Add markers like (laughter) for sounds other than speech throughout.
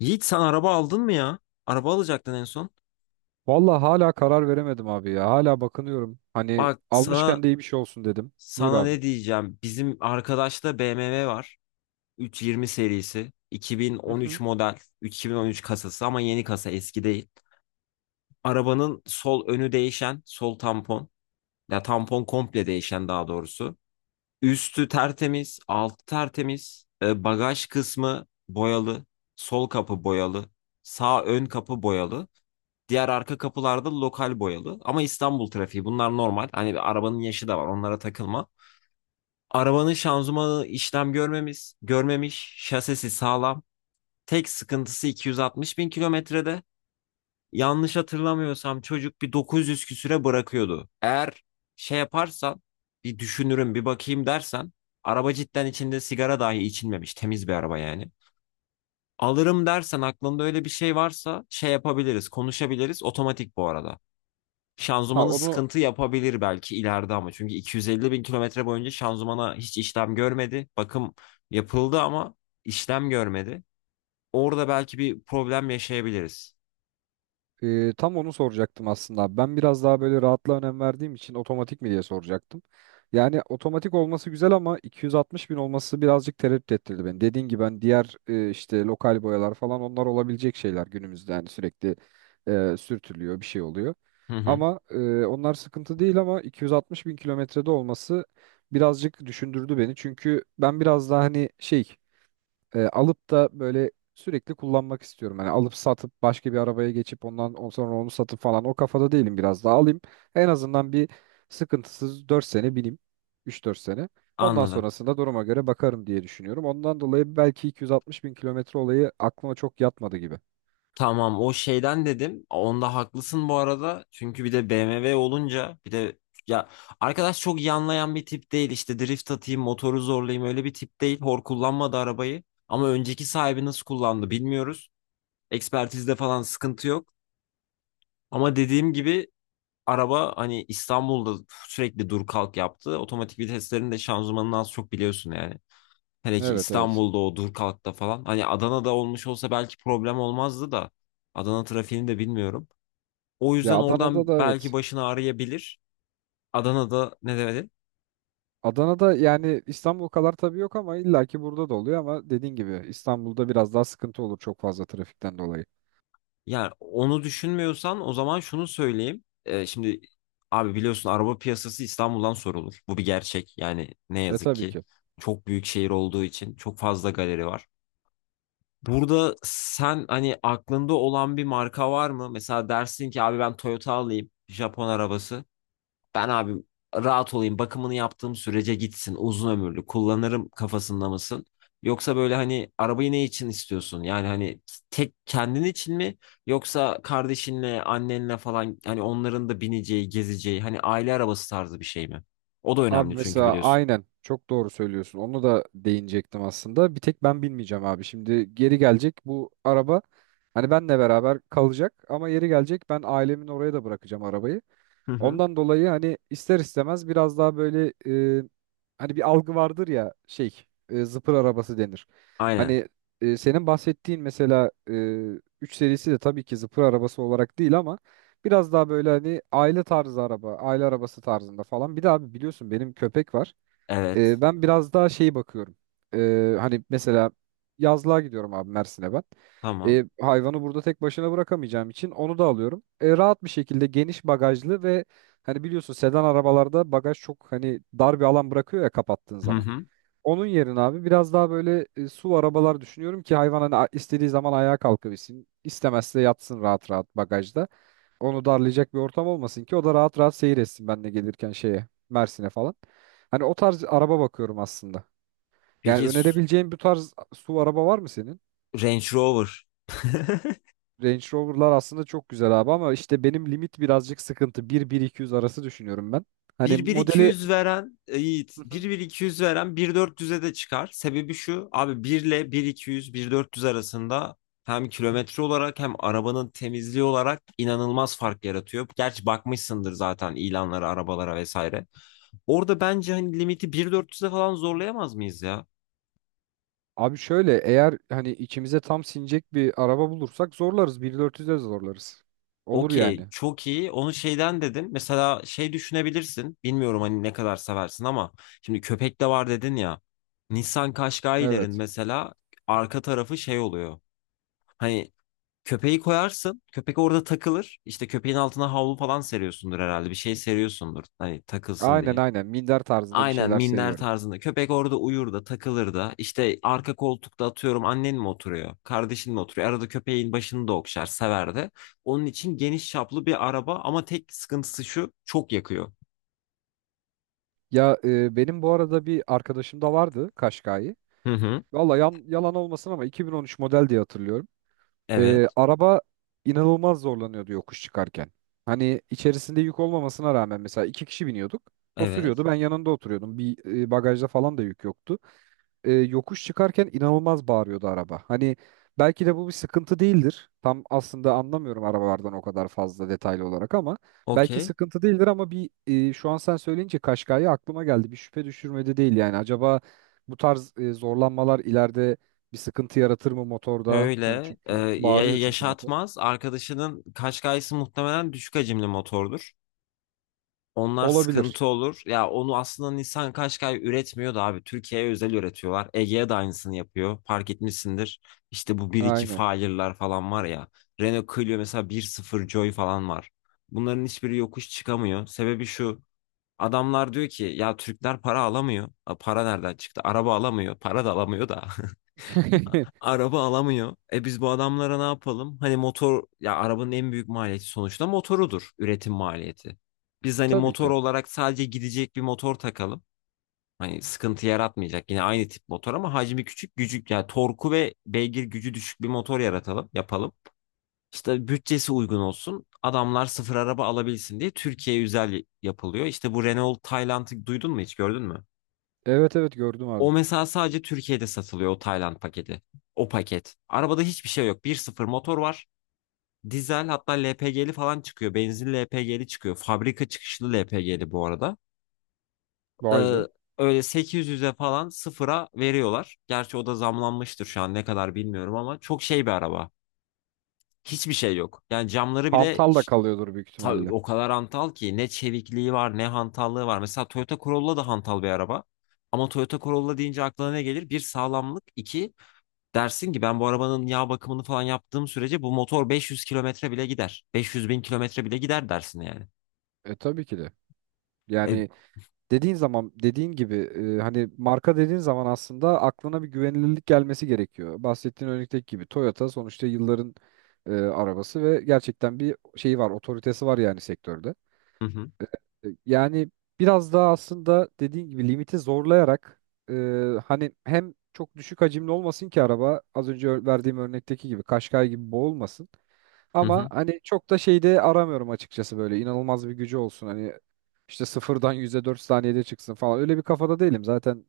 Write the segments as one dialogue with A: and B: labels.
A: Yiğit, sen araba aldın mı ya? Araba alacaktın en son.
B: Vallahi hala karar veremedim abi ya. Hala bakınıyorum. Hani
A: Bak sana
B: almışken de iyi bir şey olsun dedim. Buyur
A: sana
B: abi.
A: ne diyeceğim. Bizim arkadaşta BMW var. 320 serisi.
B: Hı
A: 2013
B: hı.
A: model. 2013 kasası ama yeni kasa, eski değil. Arabanın sol önü değişen. Sol tampon. Ya tampon komple değişen daha doğrusu. Üstü tertemiz. Altı tertemiz. Bagaj kısmı boyalı. Sol kapı boyalı. Sağ ön kapı boyalı. Diğer arka kapılarda lokal boyalı. Ama İstanbul trafiği, bunlar normal. Hani arabanın yaşı da var, onlara takılma. Arabanın şanzımanı işlem görmemiş, şasisi sağlam. Tek sıkıntısı 260 bin kilometrede. Yanlış hatırlamıyorsam çocuk bir 900 küsüre bırakıyordu. Eğer şey yaparsan, bir düşünürüm bir bakayım dersen, araba cidden içinde sigara dahi içilmemiş temiz bir araba yani. Alırım dersen, aklında öyle bir şey varsa, şey yapabiliriz, konuşabiliriz. Otomatik bu arada.
B: Ha
A: Şanzımanı
B: onu.
A: sıkıntı yapabilir belki ileride ama. Çünkü 250 bin kilometre boyunca şanzımana hiç işlem görmedi. Bakım yapıldı ama işlem görmedi. Orada belki bir problem yaşayabiliriz.
B: Tam onu soracaktım aslında, abi. Ben biraz daha böyle rahatlığa önem verdiğim için otomatik mi diye soracaktım. Yani otomatik olması güzel ama 260 bin olması birazcık tereddüt ettirdi beni. Dediğin gibi ben diğer işte lokal boyalar falan, onlar olabilecek şeyler günümüzde yani, sürekli sürtülüyor, bir şey oluyor.
A: Hı hı,
B: Ama onlar sıkıntı değil ama 260 bin kilometrede olması birazcık düşündürdü beni. Çünkü ben biraz daha hani alıp da böyle sürekli kullanmak istiyorum. Hani alıp satıp başka bir arabaya geçip ondan sonra onu satıp falan o kafada değilim, biraz daha alayım. En azından bir sıkıntısız 4 sene bineyim. Üç dört sene. Ondan
A: anladım.
B: sonrasında duruma göre bakarım diye düşünüyorum. Ondan dolayı belki 260 bin kilometre olayı aklıma çok yatmadı gibi.
A: Tamam, o şeyden dedim. Onda haklısın bu arada. Çünkü bir de BMW olunca, bir de ya, arkadaş çok yanlayan bir tip değil. İşte drift atayım, motoru zorlayayım, öyle bir tip değil. Hor kullanmadı arabayı. Ama önceki sahibi nasıl kullandı bilmiyoruz. Ekspertizde falan sıkıntı yok. Ama dediğim gibi, araba hani İstanbul'da sürekli dur kalk yaptı. Otomatik viteslerin de şanzımanını az çok biliyorsun yani. Hele ki
B: Evet, evet.
A: İstanbul'da o dur kalkta falan. Hani Adana'da olmuş olsa belki problem olmazdı da. Adana trafiğini de bilmiyorum. O
B: Ya
A: yüzden
B: Adana'da
A: oradan
B: da
A: belki
B: evet.
A: başını ağrıyabilir. Adana'da ne demedi?
B: Adana'da yani İstanbul kadar tabii yok ama illaki burada da oluyor, ama dediğin gibi İstanbul'da biraz daha sıkıntı olur çok fazla trafikten dolayı.
A: Yani onu düşünmüyorsan o zaman şunu söyleyeyim. Şimdi abi biliyorsun, araba piyasası İstanbul'dan sorulur. Bu bir gerçek. Yani ne yazık
B: Tabii
A: ki
B: ki.
A: çok büyük şehir olduğu için çok fazla galeri var. Burada sen hani aklında olan bir marka var mı? Mesela dersin ki, abi ben Toyota alayım, Japon arabası. Ben abi rahat olayım, bakımını yaptığım sürece gitsin, uzun ömürlü kullanırım kafasında mısın? Yoksa böyle hani arabayı ne için istiyorsun? Yani hani tek kendin için mi? Yoksa kardeşinle, annenle falan, hani onların da bineceği, gezeceği, hani aile arabası tarzı bir şey mi? O da
B: Abi
A: önemli çünkü
B: mesela
A: biliyorsun.
B: aynen çok doğru söylüyorsun. Onu da değinecektim aslında. Bir tek ben bilmeyeceğim abi. Şimdi geri gelecek bu araba. Hani benle beraber kalacak ama yeri gelecek ben ailemin oraya da bırakacağım arabayı.
A: Hı hı.
B: Ondan dolayı hani ister istemez biraz daha böyle e, hani bir algı vardır ya, zıpır arabası denir.
A: Aynen.
B: Hani senin bahsettiğin mesela 3 serisi de tabii ki zıpır arabası olarak değil ama biraz daha böyle hani aile tarzı araba, aile arabası tarzında falan. Bir de abi biliyorsun benim köpek var.
A: Evet.
B: Ben biraz daha şeyi bakıyorum. Hani mesela yazlığa gidiyorum abi Mersin'e ben.
A: Tamam.
B: Hayvanı burada tek başına bırakamayacağım için onu da alıyorum. Rahat bir şekilde geniş bagajlı ve hani biliyorsun sedan arabalarda bagaj çok hani dar bir alan bırakıyor ya kapattığın
A: Hı
B: zaman.
A: hı.
B: Onun yerine abi biraz daha böyle SUV arabalar düşünüyorum ki hayvan hani istediği zaman ayağa kalkabilsin. İstemezse yatsın rahat rahat bagajda, onu darlayacak bir ortam olmasın ki o da rahat rahat seyir etsin, ben de gelirken şeye, Mersin'e falan. Hani o tarz araba bakıyorum aslında. Yani
A: Peki.
B: önerebileceğin bu tarz SUV araba var mı senin?
A: Range Rover.
B: Range Rover'lar aslında çok güzel abi ama işte benim limit birazcık sıkıntı. 1 iki yüz arası düşünüyorum ben. Hani
A: 1 iki
B: modeli.
A: yüz veren Yiğit
B: Hı hı.
A: 1-1-200 veren bir bin dört yüz'e de çıkar. Sebebi şu abi, bir ile 1-200 dört yüz arasında hem kilometre olarak hem arabanın temizliği olarak inanılmaz fark yaratıyor. Gerçi bakmışsındır zaten ilanlara, arabalara vesaire. Orada bence hani limiti bir bin dört yüz'e falan zorlayamaz mıyız ya?
B: Abi şöyle, eğer hani içimize tam sinecek bir araba bulursak zorlarız. 1.400'e zorlarız. Olur
A: Okey,
B: yani.
A: çok iyi. Onu şeyden dedim. Mesela şey düşünebilirsin. Bilmiyorum hani ne kadar seversin ama şimdi köpek de var dedin ya. Nissan Qashqai'lerin
B: Evet.
A: mesela arka tarafı şey oluyor. Hani köpeği koyarsın, köpek orada takılır. İşte köpeğin altına havlu falan seriyorsundur herhalde. Bir şey seriyorsundur. Hani takılsın
B: Aynen,
A: diye.
B: aynen. Minder tarzında bir
A: Aynen
B: şeyler
A: minder
B: seviyorum.
A: tarzında. Köpek orada uyur da, takılır da. İşte arka koltukta, atıyorum, annen mi oturuyor? Kardeşin mi oturuyor? Arada köpeğin başını da okşar, sever de. Onun için geniş çaplı bir araba, ama tek sıkıntısı şu: çok yakıyor.
B: Ya benim bu arada bir arkadaşım da vardı Kaşkay'ı.
A: Hı hı.
B: Valla yalan olmasın ama 2013 model diye hatırlıyorum.
A: Evet.
B: Araba inanılmaz zorlanıyordu yokuş çıkarken. Hani içerisinde yük olmamasına rağmen mesela iki kişi biniyorduk. O
A: Evet.
B: sürüyordu, ben yanında oturuyordum. Bir bagajda falan da yük yoktu, yokuş çıkarken inanılmaz bağırıyordu araba. Hani belki de bu bir sıkıntı değildir. Tam aslında anlamıyorum arabalardan o kadar fazla detaylı olarak ama belki
A: Okey.
B: sıkıntı değildir ama şu an sen söyleyince Kaşkay'ı aklıma geldi. Bir şüphe düşürmedi değil yani. Acaba bu tarz zorlanmalar ileride bir sıkıntı yaratır mı motorda?
A: Böyle
B: Hani çünkü bağırıyor çünkü motor.
A: yaşatmaz. Arkadaşının Qashqai'si muhtemelen düşük hacimli motordur. Onlar
B: Olabilir.
A: sıkıntı olur. Ya onu aslında Nissan Qashqai üretmiyor da abi. Türkiye'ye özel üretiyorlar. Ege'ye de aynısını yapıyor. Fark etmişsindir. İşte bu bir iki
B: Aynen.
A: Fire'lar falan var ya. Renault Clio mesela bir sıfır Joy falan var. Bunların hiçbiri yokuş çıkamıyor. Sebebi şu. Adamlar diyor ki, ya Türkler para alamıyor. Para nereden çıktı? Araba alamıyor. Para da alamıyor da. (laughs)
B: (laughs)
A: Araba alamıyor. Biz bu adamlara ne yapalım? Hani motor, ya arabanın en büyük maliyeti sonuçta motorudur. Üretim maliyeti. Biz hani
B: Tabii
A: motor
B: ki.
A: olarak sadece gidecek bir motor takalım. Hani sıkıntı yaratmayacak. Yine aynı tip motor ama hacmi küçük, gücük, yani torku ve beygir gücü düşük bir motor yaratalım, yapalım. İşte bütçesi uygun olsun. Adamlar sıfır araba alabilsin diye Türkiye özel yapılıyor. İşte bu Renault Tayland'ı duydun mu, hiç gördün mü?
B: Evet, evet gördüm abi.
A: O mesela sadece Türkiye'de satılıyor, o Tayland paketi. O paket. Arabada hiçbir şey yok. Bir sıfır motor var. Dizel, hatta LPG'li falan çıkıyor. Benzinli LPG'li çıkıyor. Fabrika çıkışlı LPG'li bu arada.
B: Vay
A: Ee,
B: be.
A: öyle 800'e falan sıfıra veriyorlar. Gerçi o da zamlanmıştır şu an, ne kadar bilmiyorum ama çok şey bir araba. Hiçbir şey yok. Yani camları bile
B: Hantal da kalıyordur büyük ihtimalle.
A: o kadar hantal ki, ne çevikliği var ne hantallığı var. Mesela Toyota Corolla da hantal bir araba. Ama Toyota Corolla deyince aklına ne gelir? Bir sağlamlık, iki, dersin ki ben bu arabanın yağ bakımını falan yaptığım sürece bu motor 500 kilometre bile gider. 500 bin kilometre bile gider dersin yani.
B: Tabii ki de.
A: E,
B: Yani dediğin zaman, dediğin gibi hani marka dediğin zaman aslında aklına bir güvenilirlik gelmesi gerekiyor. Bahsettiğin örnekteki gibi Toyota sonuçta yılların arabası ve gerçekten bir şeyi var, otoritesi var yani sektörde.
A: hı hı,
B: Yani biraz daha aslında dediğin gibi limiti zorlayarak e, hani hem çok düşük hacimli olmasın ki araba az önce verdiğim örnekteki gibi Kaşkay gibi boğulmasın.
A: hı
B: Ama
A: hı.
B: hani çok da şeyde aramıyorum açıkçası, böyle inanılmaz bir gücü olsun hani işte sıfırdan yüzde dört saniyede çıksın falan, öyle bir kafada değilim zaten.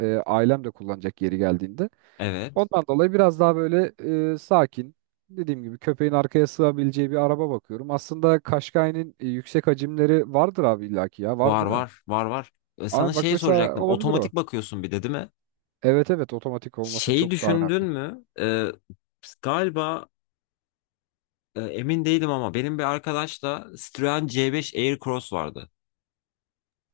B: Ailem de kullanacak yeri geldiğinde.
A: Evet.
B: Ondan dolayı biraz daha böyle sakin, dediğim gibi köpeğin arkaya sığabileceği bir araba bakıyorum. Aslında Kaşkay'ın yüksek hacimleri vardır abi, illaki ya var
A: Var
B: değil mi?
A: var var var. Sana
B: Aa, bak
A: şeyi
B: mesela
A: soracaktım.
B: olabilir o.
A: Otomatik bakıyorsun bir de değil mi?
B: Evet, evet otomatik olması
A: Şeyi
B: çok daha
A: düşündün
B: önemli.
A: mü? Galiba, emin değilim ama benim bir arkadaşla Citroen C5 Aircross vardı.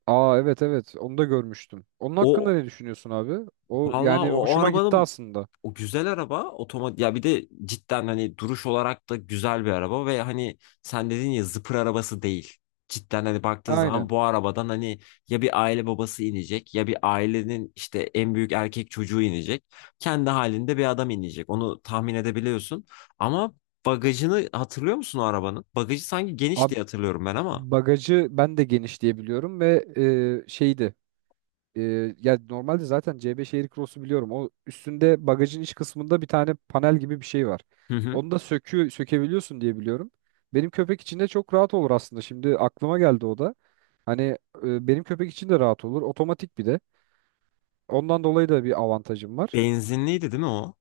B: Aa, evet, evet onu da görmüştüm. Onun hakkında
A: O,
B: ne düşünüyorsun abi? O
A: vallahi
B: yani
A: o
B: hoşuma gitti
A: arabanın.
B: aslında.
A: O güzel araba otomatik ya, bir de cidden hani duruş olarak da güzel bir araba ve hani sen dedin ya, zıpır arabası değil. Cidden hani baktığın zaman
B: Aynen.
A: bu arabadan hani ya bir aile babası inecek, ya bir ailenin işte en büyük erkek çocuğu inecek. Kendi halinde bir adam inecek. Onu tahmin edebiliyorsun. Ama bagajını hatırlıyor musun o arabanın? Bagajı sanki geniş
B: Abi
A: diye hatırlıyorum ben ama.
B: bagajı ben de geniş diye biliyorum ve şeydi. E, ya normalde zaten C5 Aircross'u biliyorum. O üstünde bagajın iç kısmında bir tane panel gibi bir şey var.
A: Hı hı.
B: Onu da sökebiliyorsun diye biliyorum. Benim köpek için de çok rahat olur aslında. Şimdi aklıma geldi o da. Hani benim köpek için de rahat olur. Otomatik bir de. Ondan dolayı da bir avantajım var.
A: Benzinliydi değil mi o?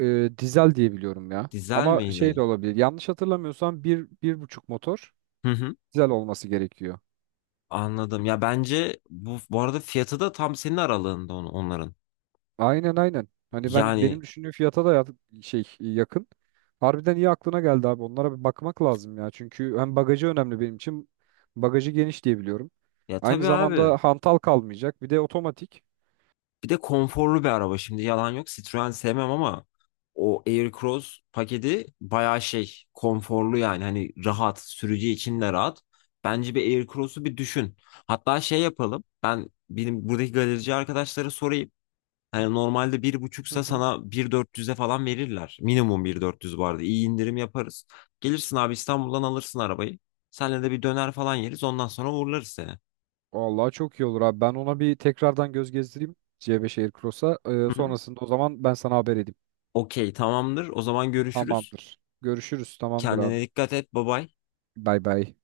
B: Dizel diye biliyorum ya.
A: Dizel
B: Ama şey de
A: miydi?
B: olabilir. Yanlış hatırlamıyorsam bir buçuk motor
A: Hı hı.
B: dizel olması gerekiyor.
A: Anladım. Ya bence bu arada fiyatı da tam senin aralığında onların.
B: Aynen, aynen. Hani ben benim
A: Yani
B: düşündüğüm fiyata da yakın. Harbiden iyi aklına geldi abi. Onlara bir bakmak lazım ya. Çünkü hem bagajı önemli benim için. Bagajı geniş diye biliyorum.
A: ya
B: Aynı
A: tabii abi.
B: zamanda hantal kalmayacak. Bir de otomatik.
A: Bir de konforlu bir araba, şimdi yalan yok. Citroen sevmem ama o Aircross paketi bayağı şey, konforlu yani, hani rahat, sürücü için de rahat. Bence bir Aircross'u bir düşün. Hatta şey yapalım. Ben benim buradaki galerici arkadaşlara sorayım. Yani normalde
B: Hı
A: 1.5'sa
B: hı.
A: sana bir dört yüz'e falan verirler. Minimum 1.400 bu arada. İyi indirim yaparız. Gelirsin abi, İstanbul'dan alırsın arabayı. Senle de bir döner falan yeriz. Ondan sonra uğurlarız seni.
B: Vallahi çok iyi olur abi. Ben ona bir tekrardan göz gezdireyim C5 Aircross'a.
A: Hı hı.
B: Sonrasında o zaman ben sana haber edeyim.
A: Okey, tamamdır. O zaman görüşürüz.
B: Tamamdır. Görüşürüz. Tamamdır abi.
A: Kendine dikkat et. Bye bye.
B: Bay bay.